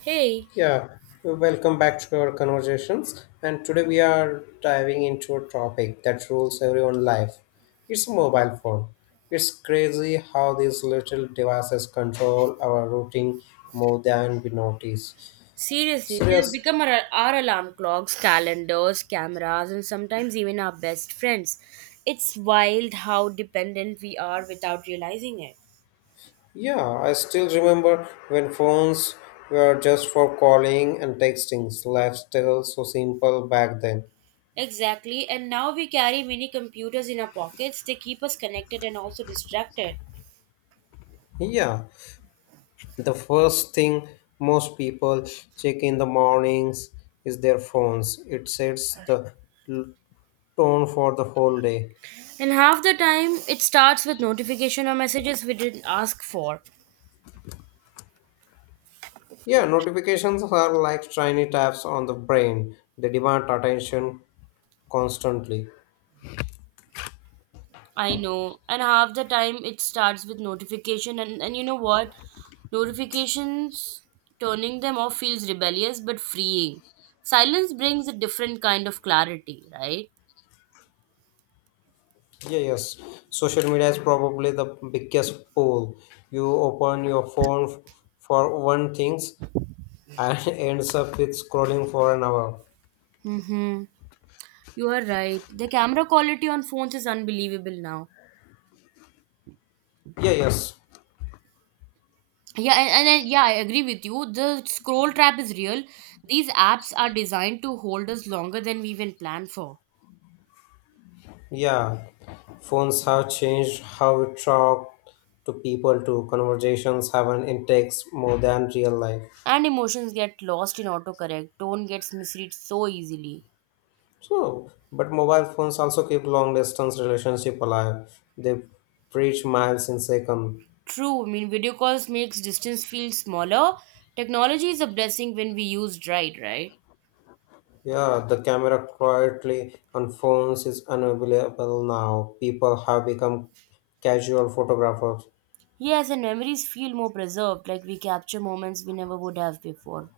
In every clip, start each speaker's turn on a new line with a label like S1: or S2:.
S1: Hey,
S2: Yeah, welcome back to our conversations. And today we are diving into a topic that rules everyone's life. It's a mobile phone. It's crazy how these little devices control our routine more than we notice.
S1: seriously, they've
S2: Serious?
S1: become our alarm clocks, calendars, cameras, and sometimes even our best friends. It's wild how dependent we are without realizing it.
S2: Yeah, I still remember when phones were just for calling and texting. Lifestyle so simple back then.
S1: Exactly, and now we carry mini computers in our pockets. They keep us connected and also distracted.
S2: Yeah, the first thing most people check in the mornings is their phones. It sets the l- tone for the whole day.
S1: And half the time, it starts with notification or messages we didn't ask for.
S2: Yeah, notifications are like shiny taps on the brain. They demand attention constantly.
S1: I know. And half the time it starts with notification and you know what? Notifications turning them off feels rebellious but freeing. Silence brings a different kind of clarity, right?
S2: Yeah, yes. Social media is probably the biggest pool. You open your phone for one things and ends up with scrolling for an hour.
S1: Mm-hmm. You are right. The camera quality on phones is unbelievable now.
S2: Yeah, yes.
S1: Yeah, I agree with you. The scroll trap is real. These apps are designed to hold us longer than we even planned for.
S2: Yeah, phones have changed how we talk to people too. Conversations have an index more than real life.
S1: And emotions get lost in autocorrect. Tone gets misread so easily.
S2: So, but mobile phones also keep long distance relationship alive. They preach miles in second.
S1: True, I mean video calls makes distance feel smaller. Technology is a blessing when we used right, right?
S2: Yeah, the camera quietly on phones is unavailable now. People have become casual photographers.
S1: Yes, and memories feel more preserved, like we capture moments we never would have before.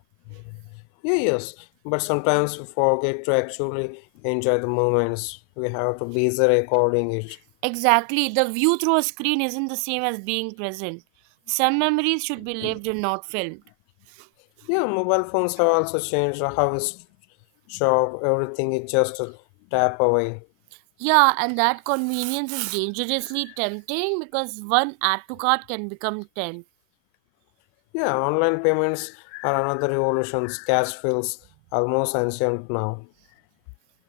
S2: Yeah, yes, but sometimes we forget to actually enjoy the moments. We have to busy recording it.
S1: Exactly, the view through a screen isn't the same as being present. Some memories should be lived and not filmed.
S2: Yeah, mobile phones have also changed how we shop. Everything is just a tap away.
S1: Yeah, and that convenience is dangerously tempting because one add to cart can become 10.
S2: Yeah, online payments are another revolution. Cash feels almost ancient now.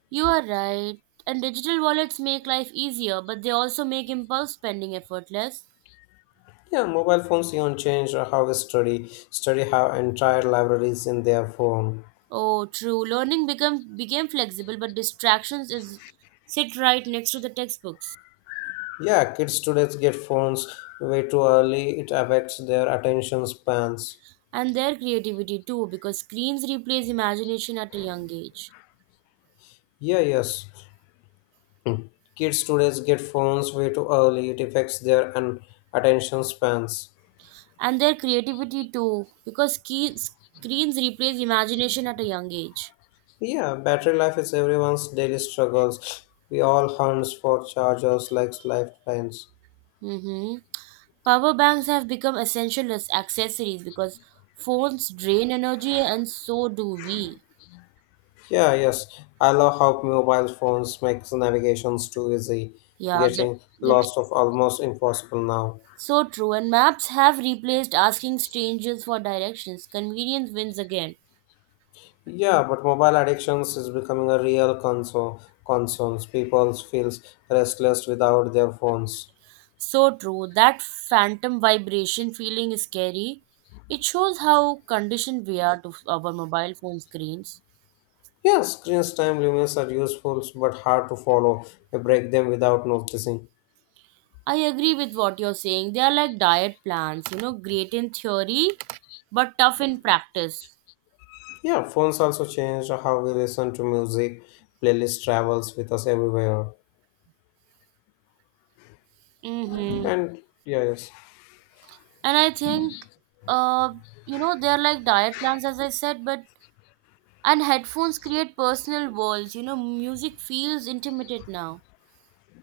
S1: You are right. And digital wallets make life easier, but they also make impulse spending effortless.
S2: Yeah, mobile phones even changed how we study. Study have entire libraries in their phone.
S1: Oh, true. Learning become became flexible, but distractions is sit right next to the textbooks
S2: Yeah, kids today get phones way too early. It affects their attention spans.
S1: and their creativity too, because screens replace imagination at a young age,
S2: Yeah, yes. Kids today get phones way too early. It affects their an attention spans.
S1: and their creativity too, because screens replace imagination at a young age.
S2: Yeah, battery life is everyone's daily struggles. We all hunt for chargers like lifelines.
S1: Mm-hmm. Power banks have become essential as accessories because phones drain energy, and so do we.
S2: Yeah, yes, I love how mobile phones makes navigations too easy,
S1: Yeah,
S2: getting
S1: get
S2: lost of almost impossible now.
S1: so true, and maps have replaced asking strangers for directions. Convenience wins again.
S2: Yeah, but mobile addictions is becoming a real concern. Concerns people feels restless without their phones.
S1: So true, that phantom vibration feeling is scary. It shows how conditioned we are to our mobile phone screens.
S2: Yes, screen time limits are useful but hard to follow. We break them without noticing.
S1: I agree with what you're saying. They are like diet plans, great in theory, but tough in practice.
S2: Yeah, phones also changed how we listen to music. Playlist travels with us everywhere.
S1: Mm-hmm.
S2: And yeah, yes.
S1: And I think, uh, they're like diet plans, as I said, but And headphones create personal worlds. You know, music feels intimate now.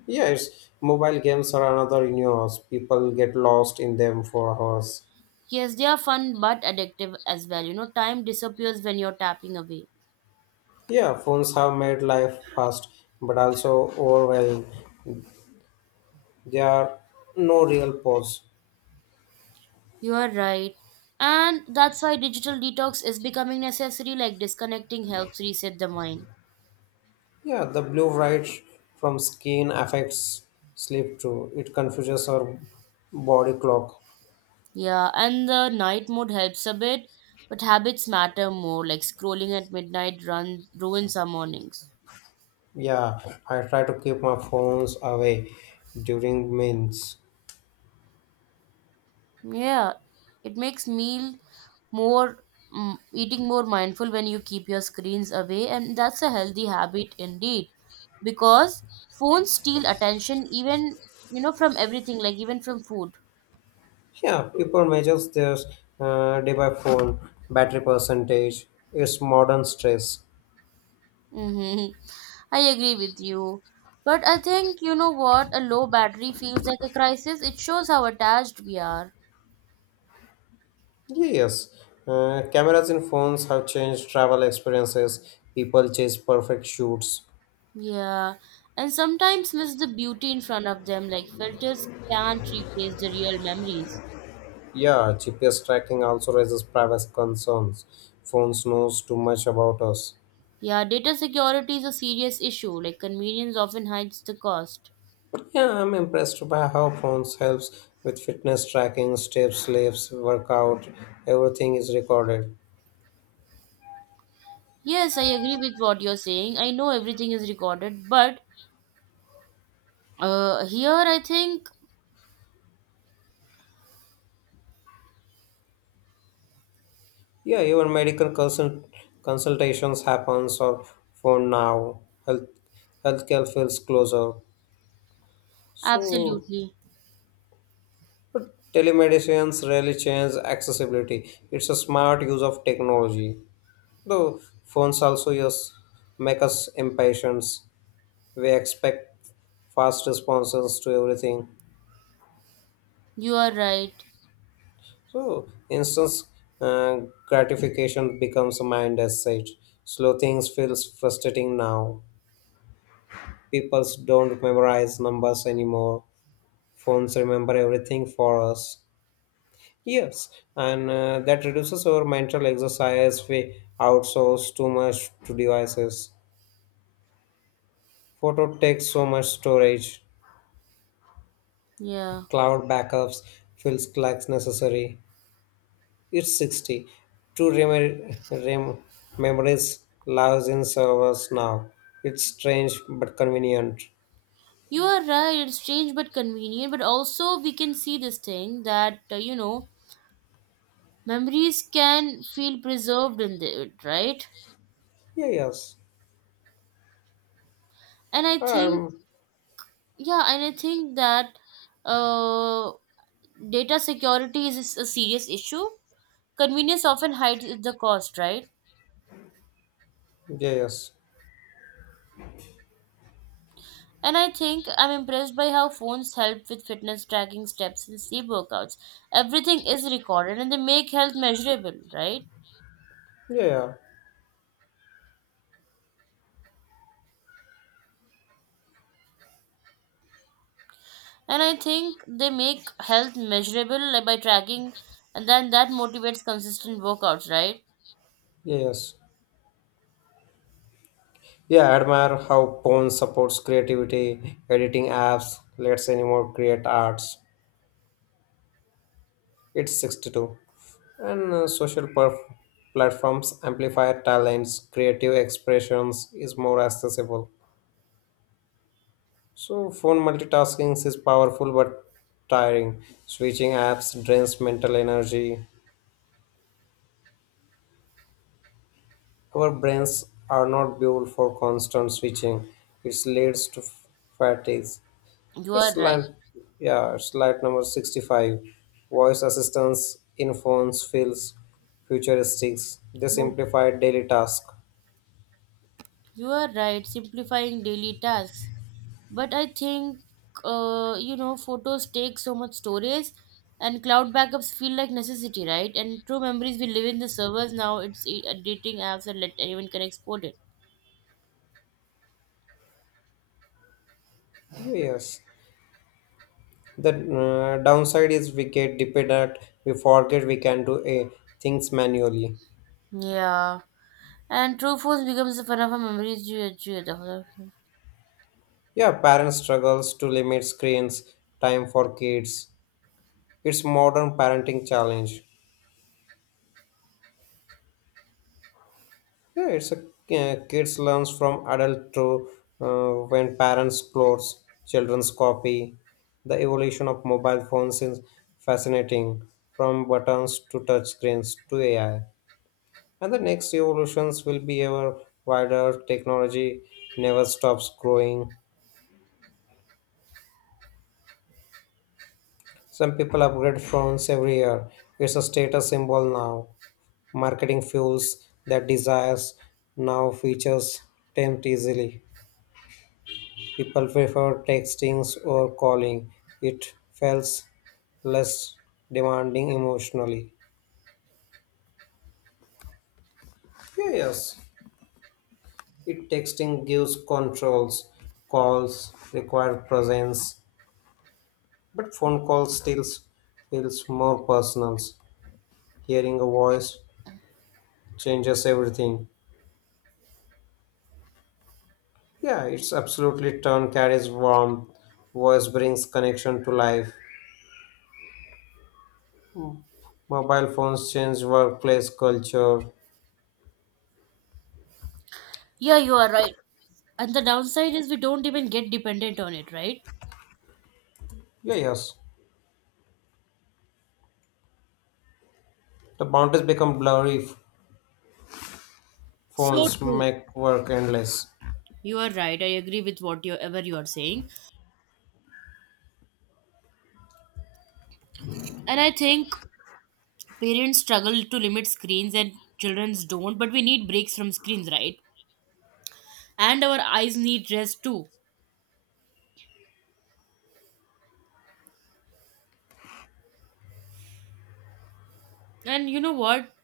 S2: Yes, mobile games are another universe. People get lost in them for hours.
S1: Yes, they are fun but addictive as well. You know, time disappears when you're tapping away.
S2: Yeah, phones have made life fast but also overwhelming. There are no real pause.
S1: You are right. And that's why digital detox is becoming necessary, like disconnecting helps reset the mind.
S2: Yeah, the blue light from screen affects sleep too. It confuses our body clock.
S1: Yeah, and the night mode helps a bit, but habits matter more, like scrolling at midnight run ruins our mornings.
S2: Yeah, I try to keep my phones away during meals.
S1: Yeah, it makes more eating more mindful when you keep your screens away, and that's a healthy habit indeed. Because phones steal attention even from everything, like even from food.
S2: Yeah, people measures their day by phone, battery percentage, its modern stress.
S1: Hmm. I agree with you. But I think you know what? A low battery feels like a crisis. It shows how attached we are.
S2: Yes, cameras in phones have changed travel experiences. People chase perfect shoots.
S1: Yeah, and sometimes miss the beauty in front of them, like filters can't replace the real memories.
S2: Yeah, GPS tracking also raises privacy concerns. Phones knows too much about us.
S1: Yeah, data security is a serious issue. Like convenience often hides the cost.
S2: Yeah, I'm impressed by how phones helps with fitness tracking, steps, lifts, workout, everything is recorded.
S1: Yes, I agree with what you're saying. I know everything is recorded, but here I think
S2: Yeah, even medical consultations happens or phone now. Health healthcare feels closer. So,
S1: absolutely,
S2: but telemedicines rarely change accessibility. It's a smart use of technology. Though phones also use make us impatient. We expect fast responses to everything.
S1: you are right.
S2: So, Instance uh, gratification becomes a mind asset. Slow things feels frustrating now. People don't memorize numbers anymore. Phones remember everything for us. Yes, and that reduces our mental exercise. We outsource too much to devices. Photo takes so much storage.
S1: Yeah,
S2: Cloud backups feels like necessary. It's 60. True memories lives in servers now. It's strange but convenient.
S1: you are right. It's strange but convenient. But also we can see this thing that memories can feel preserved in it, right?
S2: Yeah, yes.
S1: And I think,
S2: Um,
S1: yeah, and I think that uh, data security is a serious issue. Convenience often hides the cost, right?
S2: yeah, yes.
S1: And I think I'm impressed by how phones help with fitness tracking steps and sleep workouts. Everything is recorded and they make health measurable, right?
S2: Yeah, yeah.
S1: And I think they make health measurable, like, by tracking, and then that motivates consistent workouts, right?
S2: Yeah, yes. Yeah, I admire how Pwn supports creativity, editing apps, lets anyone create arts. It's 62. And social platforms amplify talents, creative expressions is more accessible. So, phone multitasking is powerful but tiring. Switching apps drains mental energy. Our brains are not built for constant switching. It leads to fatigue.
S1: You are
S2: It's
S1: right.
S2: line, yeah, it's slide number 65. Voice assistants in phones feels futuristic. They
S1: You,
S2: simplify daily tasks.
S1: you are right. Simplifying daily tasks. But I think photos take so much storage and cloud backups feel like necessity, right? And true memories we live in the servers now. It's dating apps and let anyone can export it.
S2: Yes. The downside is we get dependent. We forget we can do a, things manually.
S1: Yeah, and true force becomes the fun of our memories.
S2: Yeah, parents struggles to limit screens time for kids. It's modern parenting challenge. Yeah, it's a kids learns from adult to when parents clothes, children's copy. The evolution of mobile phones is fascinating, from buttons to touch screens to AI. And the next evolutions will be ever wider. Technology never stops growing. Some people upgrade phones every year. It's a status symbol now. Marketing fuels that desires now features tempt easily. People prefer texting or calling. It feels less demanding emotionally. Yeah, yes. It texting gives controls. Calls require presence, but phone calls still feels more personal. Hearing a voice changes everything. Yeah, it's absolutely turn carries warmth. Voice brings connection to life. Mobile phones change workplace culture.
S1: Yeah, you are right. And the downside is we don't even get dependent on it, right?
S2: Yeah, yes. The boundaries become blurry.
S1: So
S2: Phones
S1: true.
S2: make work endless.
S1: You are right. I agree with what you ever you are saying. And I think parents struggle to limit screens and children's don't. But we need breaks from screens, right? And our eyes need rest too. And you know what,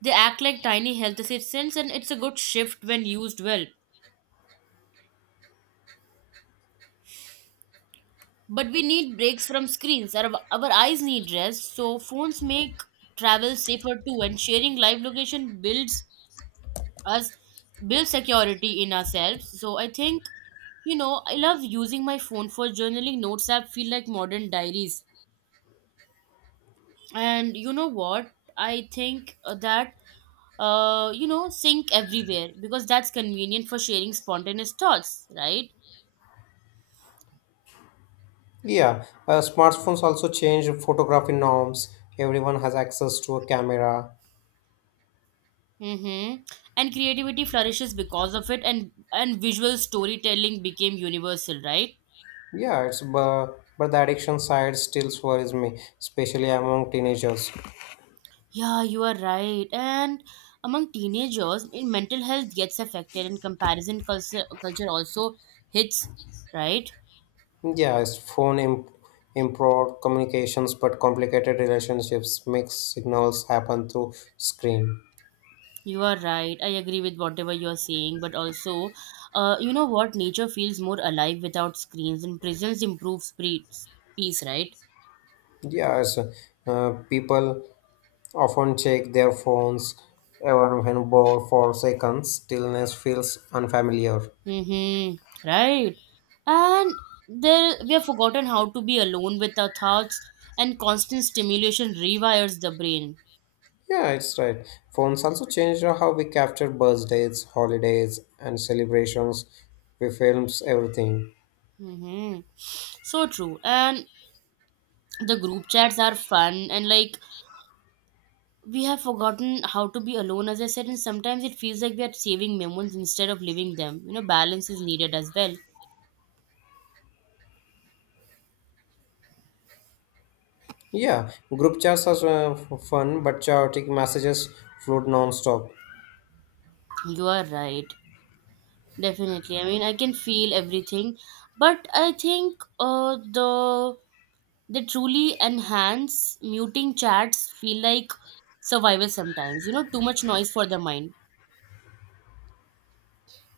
S1: they act like tiny health assistants, and it's a good shift when used well. But we need breaks from screens. Our eyes need rest, so phones make travel safer too. And sharing live location us builds security in ourselves. So I think, you know, I love using my phone for journaling. Notes app feel like modern diaries. And you know what, I think that sync everywhere because that's convenient for sharing spontaneous thoughts, right?
S2: Yeah, smartphones also change photography norms. Everyone has access to a camera.
S1: Mm-hmm. And creativity flourishes because of it, and visual storytelling became universal, right?
S2: Yeah, it's but the addiction side still worries me, especially among teenagers.
S1: Yeah, you are right. And among teenagers in mental health gets affected, and comparison culture also hits, right?
S2: Yeah, it's phone improved communications, but complicated relationships. Mixed signals happen through screen.
S1: You are right. I agree with whatever you are saying, but also, you know what? Nature feels more alive without screens, and presence improves peace, right?
S2: Yes, people often check their phones even when bored for seconds. Stillness feels unfamiliar.
S1: Mm-hmm. Right. And there we have forgotten how to be alone with our thoughts, and constant stimulation rewires the brain.
S2: Yeah, it's right. Phones also changed how we capture birthdays, holidays, and celebrations. We films everything.
S1: Mm-hmm. So true. And the group chats are fun, and like we have forgotten how to be alone, as I said. And sometimes it feels like we are saving memories instead of living them. You know, balance is needed as well.
S2: Yeah, group chats are fun, but chaotic messages flood non-stop.
S1: You are right. Definitely, I mean, I can feel everything. But I think the truly enhance muting chats feel like survival sometimes. You know, too much noise for the mind.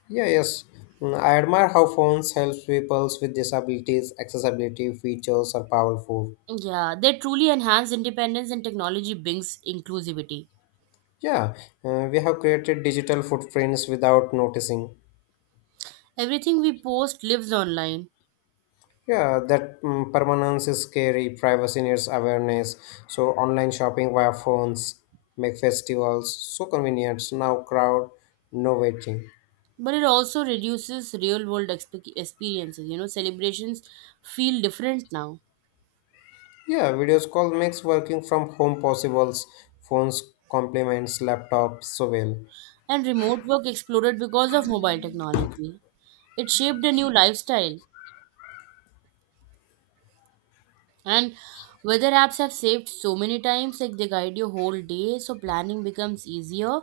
S2: Yeah, yes. Mm, I admire how phones helps people with disabilities. Accessibility features are powerful.
S1: Yeah, they truly enhance independence, and technology brings inclusivity.
S2: Yeah, we have created digital footprints without noticing.
S1: Everything we post lives online.
S2: Yeah, that mm, permanence is scary. Privacy needs awareness. So online shopping via phones make festivals so convenient. Now crowd, no waiting.
S1: But it also reduces real world experiences. You know, celebrations feel different now.
S2: Yeah, videos call makes working from home possibles. Phones complements laptops so well.
S1: And remote work exploded because of mobile technology. It shaped a new lifestyle. And weather apps have saved so many times, like they guide your whole day, so planning becomes easier.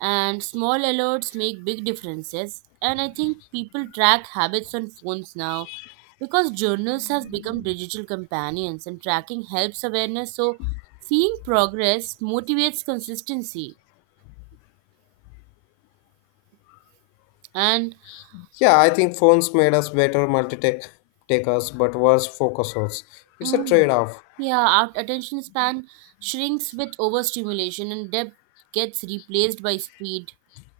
S1: And small alerts make big differences. And I think people track habits on phones now because journals has become digital companions and tracking helps awareness. So seeing progress motivates consistency. And
S2: Yeah, I think phones made us better multitakers but worse focusers. It's a
S1: mm,
S2: trade-off.
S1: yeah, our attention span shrinks with overstimulation, and depth gets replaced by speed.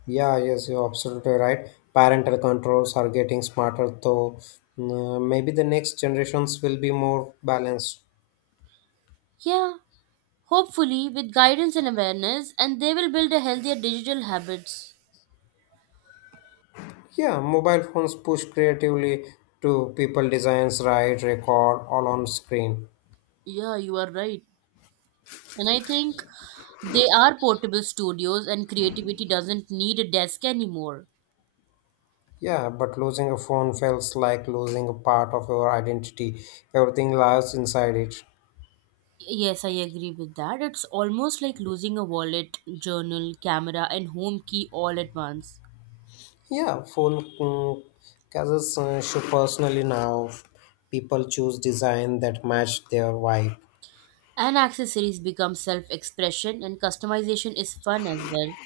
S2: Yeah, yes, you're absolutely right. Parental controls are getting smarter, though mm, maybe the next generations will be more balanced.
S1: Yeah. Hopefully, with guidance and awareness, and they will build a healthier digital habits.
S2: Yeah, mobile phones push creatively to people designs, write, record, all on screen.
S1: Yeah, you are right. And I think they are portable studios, and creativity doesn't need a desk anymore.
S2: Yeah, but losing a phone feels like losing a part of your identity. Everything lies inside it.
S1: Yes, I agree with that. It's almost like losing a wallet, journal, camera, and home key all at once.
S2: Yeah, phone mm, cases show personally now. People choose design that match their vibe.
S1: And accessories become self expression, and customization is fun as well.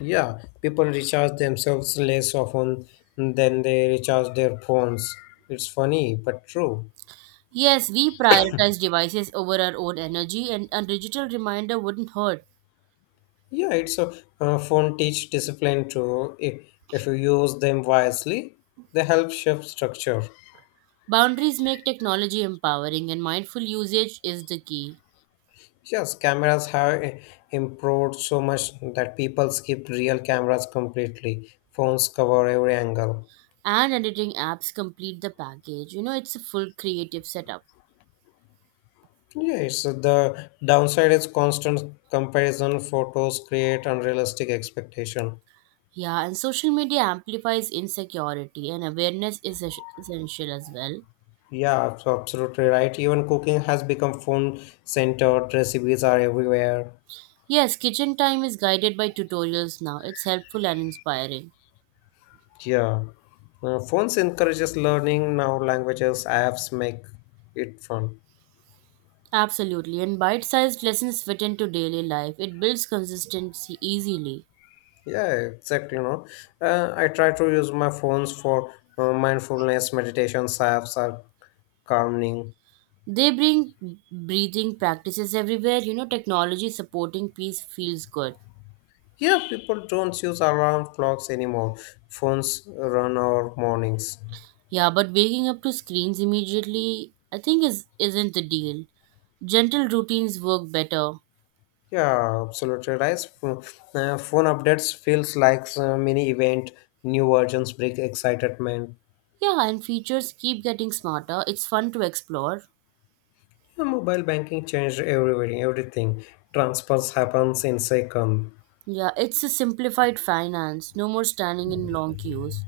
S2: Yeah, people recharge themselves less often than they recharge their phones. It's funny, but true.
S1: Yes, we prioritize devices over our own energy, and a digital reminder wouldn't hurt.
S2: Yeah, it's a phone teach discipline too. If you use them wisely, they help shape structure.
S1: Boundaries make technology empowering, and mindful usage is the key.
S2: Yes, cameras have improved so much that people skip real cameras completely. Phones cover every angle.
S1: And editing apps complete the package. You know, it's a full creative setup.
S2: Yeah, it's the downside is constant comparison. Photos create unrealistic expectation.
S1: Yeah, and social media amplifies insecurity, and awareness is essential as well.
S2: Yeah, absolutely right. Even cooking has become phone centered. Recipes are everywhere.
S1: Yes, kitchen time is guided by tutorials now. It's helpful and inspiring.
S2: Yeah. Phones encourages learning now languages apps make it fun.
S1: Absolutely, and bite sized lessons fit into daily life. It builds consistency easily.
S2: Yeah, exactly, you know. I try to use my phones for mindfulness meditation apps are calming.
S1: They bring breathing practices everywhere. You know, technology supporting peace feels good.
S2: Yeah, people don't use alarm clocks anymore. Phones run our mornings.
S1: Yeah, but waking up to screens immediately, I think is isn't the deal. Gentle routines work better.
S2: Yeah, absolutely right. Phone updates feels like so mini event. New versions bring excitement.
S1: Yeah, and features keep getting smarter. It's fun to explore.
S2: Yeah, mobile banking changed everything. Everything transfers happens in second.
S1: Yeah, it's a simplified finance. No more standing in long queues.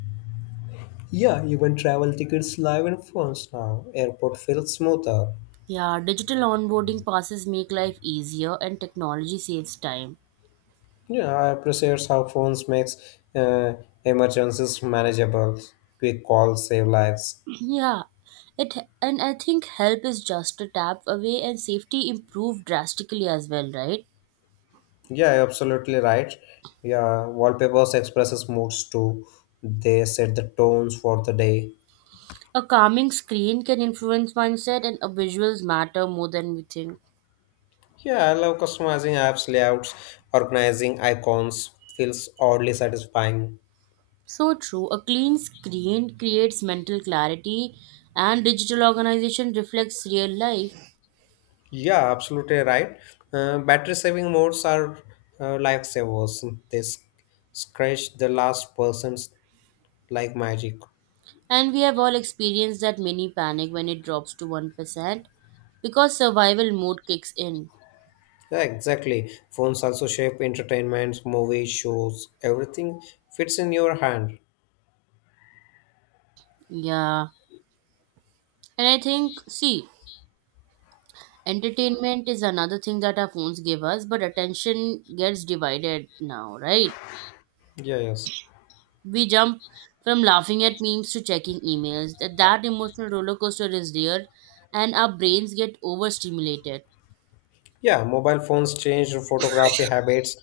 S2: Yeah, even travel tickets live in phones now. Airport feels smoother.
S1: Yeah, digital onboarding passes make life easier and technology saves time.
S2: Yeah, I appreciate how phones makes uh, emergencies manageable. Quick calls save lives.
S1: Yeah. It and I think help is just a tap away and safety improved drastically as well, right?
S2: Yeah, you're absolutely right. Yeah, wallpapers expresses moods too. They set the tones for the day.
S1: A calming screen can influence mindset, and our visuals matter more than we think.
S2: Yeah, I love customizing apps layouts, organizing icons. Feels oddly satisfying.
S1: So true. A clean screen creates mental clarity, and digital organization reflects real life.
S2: Yeah, absolutely right. Battery saving modes are lifesavers. They scratch the last person's like magic.
S1: And we have all experienced that mini panic when it drops to 1% because survival mode kicks in.
S2: Yeah, exactly. Phones also shape entertainments, movies, shows. Everything fits in your hand.
S1: Yeah. And I think, see, entertainment is another thing that our phones give us, but attention gets divided now, right?
S2: Yeah, yes.
S1: We jump from laughing at memes to checking emails. That emotional roller coaster is real, and our brains get overstimulated.
S2: Yeah, mobile phones changed photography habits.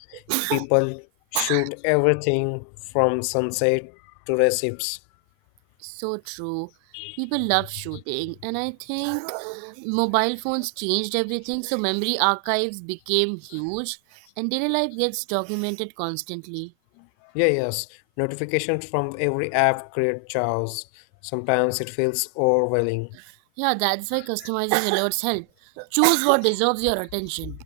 S2: People shoot everything from sunset to recipes.
S1: So true. People love shooting, and I think mobile phones changed everything. So, memory archives became huge, and daily life gets documented constantly.
S2: Yeah, yes. Notifications from every app create chaos. Sometimes it feels overwhelming.
S1: Yeah, that's why customizing alerts help. Choose what deserves your attention.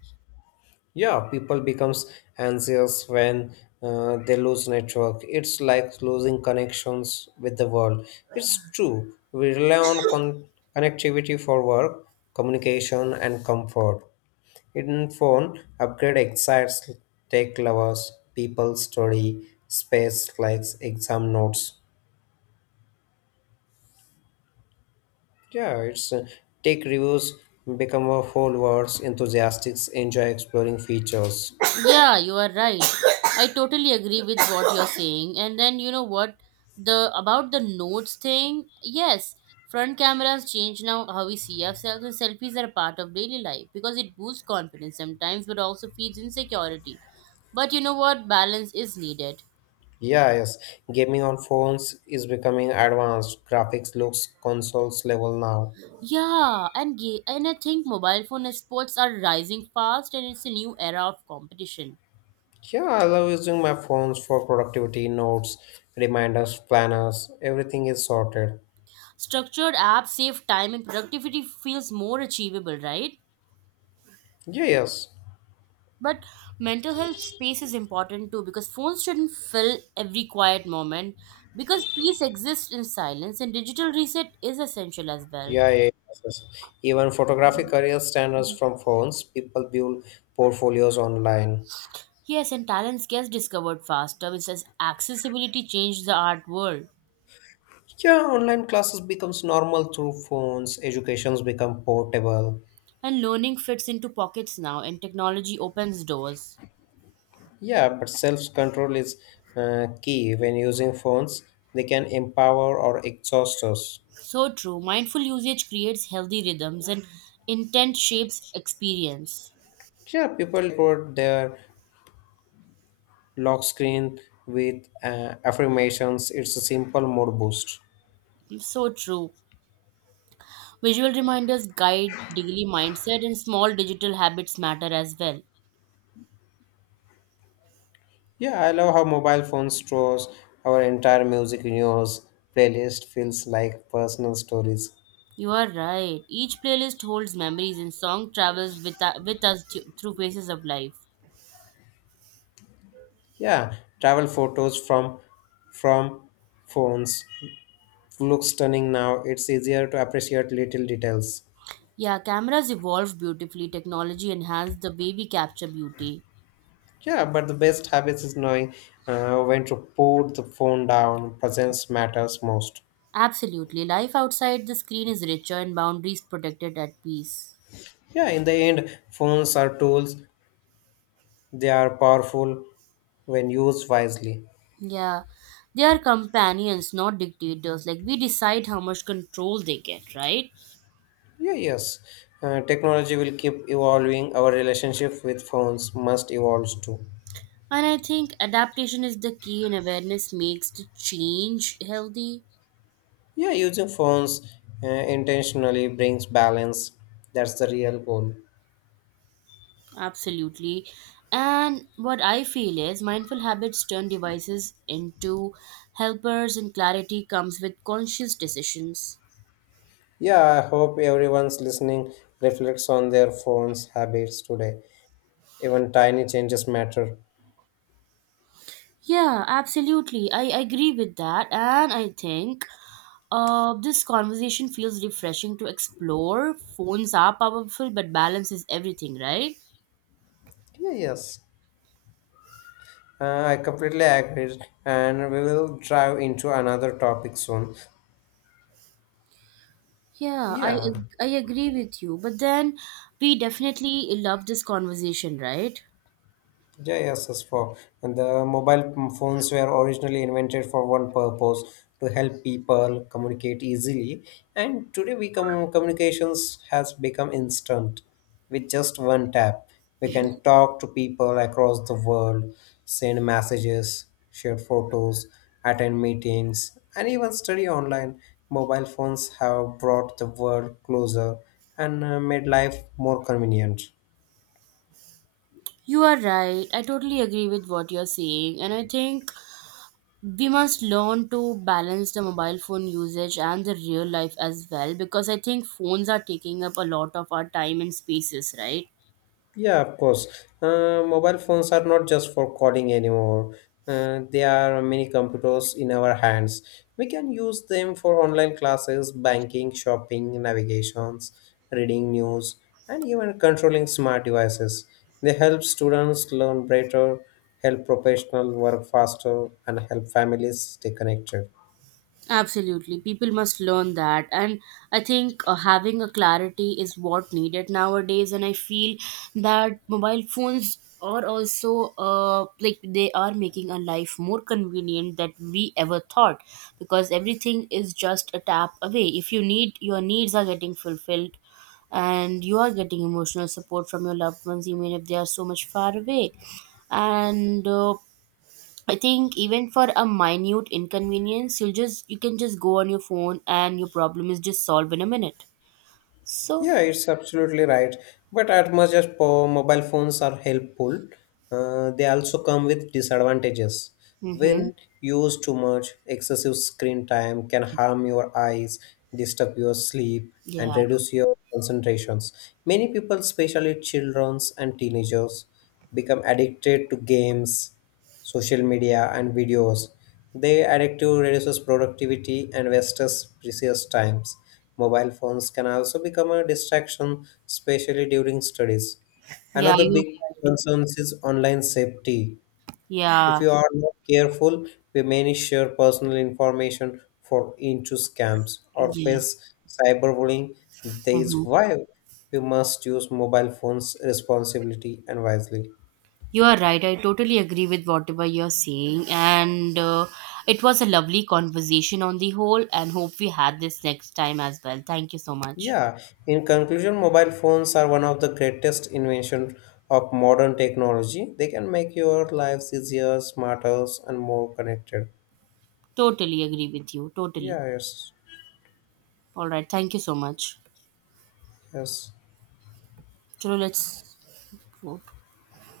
S2: Yeah, people becomes anxious when they lose network. It's like losing connections with the world. It's true, we rely on connectivity for work, communication and comfort in phone upgrade excites tech lovers. People study space like exam notes. Yeah, it's tech reviews become a whole world's enthusiasts enjoy exploring features.
S1: Yeah, you are right. I totally agree with what you're saying. And then, you know what, the about the notes thing? Yes, front cameras change now how we see ourselves, and selfies are a part of daily life because it boosts confidence sometimes but also feeds insecurity. But you know what, balance is needed.
S2: Yeah, yes. Gaming on phones is becoming advanced. Graphics looks consoles level now.
S1: Yeah, and I think mobile phone sports are rising fast, and it's a new era of competition.
S2: Yeah, I love using my phones for productivity, notes, reminders, planners. Everything is sorted.
S1: Structured apps save time and productivity feels more achievable, right?
S2: Yeah, yes.
S1: But mental health space is important too because phones shouldn't fill every quiet moment because peace exists in silence and digital reset is essential as well.
S2: Yeah, yeah, yes, yes. Even photographic career standards from phones. People build portfolios online.
S1: Yes, and talents gets discovered faster, which because accessibility changed the art world.
S2: Yeah, online classes becomes normal through phones. Educations become portable.
S1: And learning fits into pockets now, and technology opens doors.
S2: Yeah, but self-control is key when using phones. They can empower or exhaust us.
S1: So true. Mindful usage creates healthy rhythms, and intent shapes experience.
S2: Yeah, people record their lock screen with affirmations. It's a simple mood boost.
S1: So true. Visual reminders guide daily mindset, and small digital habits matter as well.
S2: Yeah, I love how mobile phone stores our entire music universe. Playlist feels like personal stories.
S1: You are right. Each playlist holds memories, and song travels with us through phases of life.
S2: Yeah, travel photos from phones look stunning now. It's easier to appreciate little details.
S1: Yeah, cameras evolved beautifully. Technology enhanced the way we capture beauty.
S2: Yeah, but the best habits is knowing when to put the phone down. Presence matters most.
S1: Absolutely. Life outside the screen is richer, and boundaries protected at peace.
S2: Yeah, in the end, phones are tools. They are powerful when used wisely.
S1: Yeah. They are companions, not dictators. Like, we decide how much control they get, right?
S2: Yeah, yes. Technology will keep evolving. Our relationship with phones must evolve too.
S1: And I think adaptation is the key, and awareness makes the change healthy.
S2: Yeah, using phones intentionally brings balance. That's the real goal.
S1: Absolutely. And what I feel is mindful habits turn devices into helpers, and clarity comes with conscious decisions.
S2: Yeah, I hope everyone's listening reflects on their phones habits today. Even tiny changes matter.
S1: Yeah, absolutely. I agree with that. And I think this conversation feels refreshing to explore. Phones are powerful, but balance is everything, right?
S2: Yeah, yes, I completely agree, and we will drive into another topic soon.
S1: Yeah, I
S2: Yeah,
S1: ag- I agree with you. But then we definitely love this conversation, right?
S2: yeah, yes, yes, for and the mobile phones were originally invented for one purpose, to help people communicate easily. And today, we communications has become instant. With just one tap, we can talk to people across the world, send messages, share photos, attend meetings, and even study online. Mobile phones have brought the world closer and made life more convenient.
S1: You are right. I totally agree with what you're saying, and I think we must learn to balance the mobile phone usage and the real life as well because I think phones are taking up a lot of our time and spaces, right?
S2: Yeah, of course. Mobile phones are not just for calling anymore. They are mini computers in our hands. We can use them for online classes, banking, shopping, navigations, reading news, and even controlling smart devices. They help students learn better, help professionals work faster, and help families stay connected.
S1: Absolutely. People must learn that. And I think, having a clarity is what needed nowadays. And I feel that mobile phones are also, like they are making our life more convenient that we ever thought because everything is just a tap away. If you need, your needs are getting fulfilled and you are getting emotional support from your loved ones, even if they are so much far away. And I think even for a minute inconvenience, you can just go on your phone and your problem is just solved in a minute. So,
S2: Yeah, it's absolutely right. But as much as mobile phones are helpful, they also come with disadvantages.
S1: mm-hmm.
S2: When used too much, excessive screen time can harm your eyes, disturb your sleep, and
S1: Yeah,
S2: reduce your concentrations. Many people, especially children and teenagers, become addicted to games, social media, and videos. They addictive reduces productivity and wastes precious times. Mobile phones can also become a distraction, especially during studies.
S1: yeah,
S2: Another
S1: you're
S2: big
S1: right.
S2: concern is online safety. If
S1: Yeah,
S2: you are not careful, we may share personal information for into scams or
S1: yeah.
S2: face cyberbullying. That is
S1: Mm-hmm.
S2: why we must use mobile phones responsibly and wisely.
S1: You are right. I totally agree with whatever you're saying, and it was a lovely conversation on the whole. And hope we had this next time as well. Thank you so much.
S2: Yeah, in conclusion, mobile phones are one of the greatest inventions of modern technology. They can make your lives easier, smarter, and more connected.
S1: Totally agree with you. Totally.
S2: Yeah, yes,
S1: All right. Thank you so much.
S2: yes.
S1: So let's go.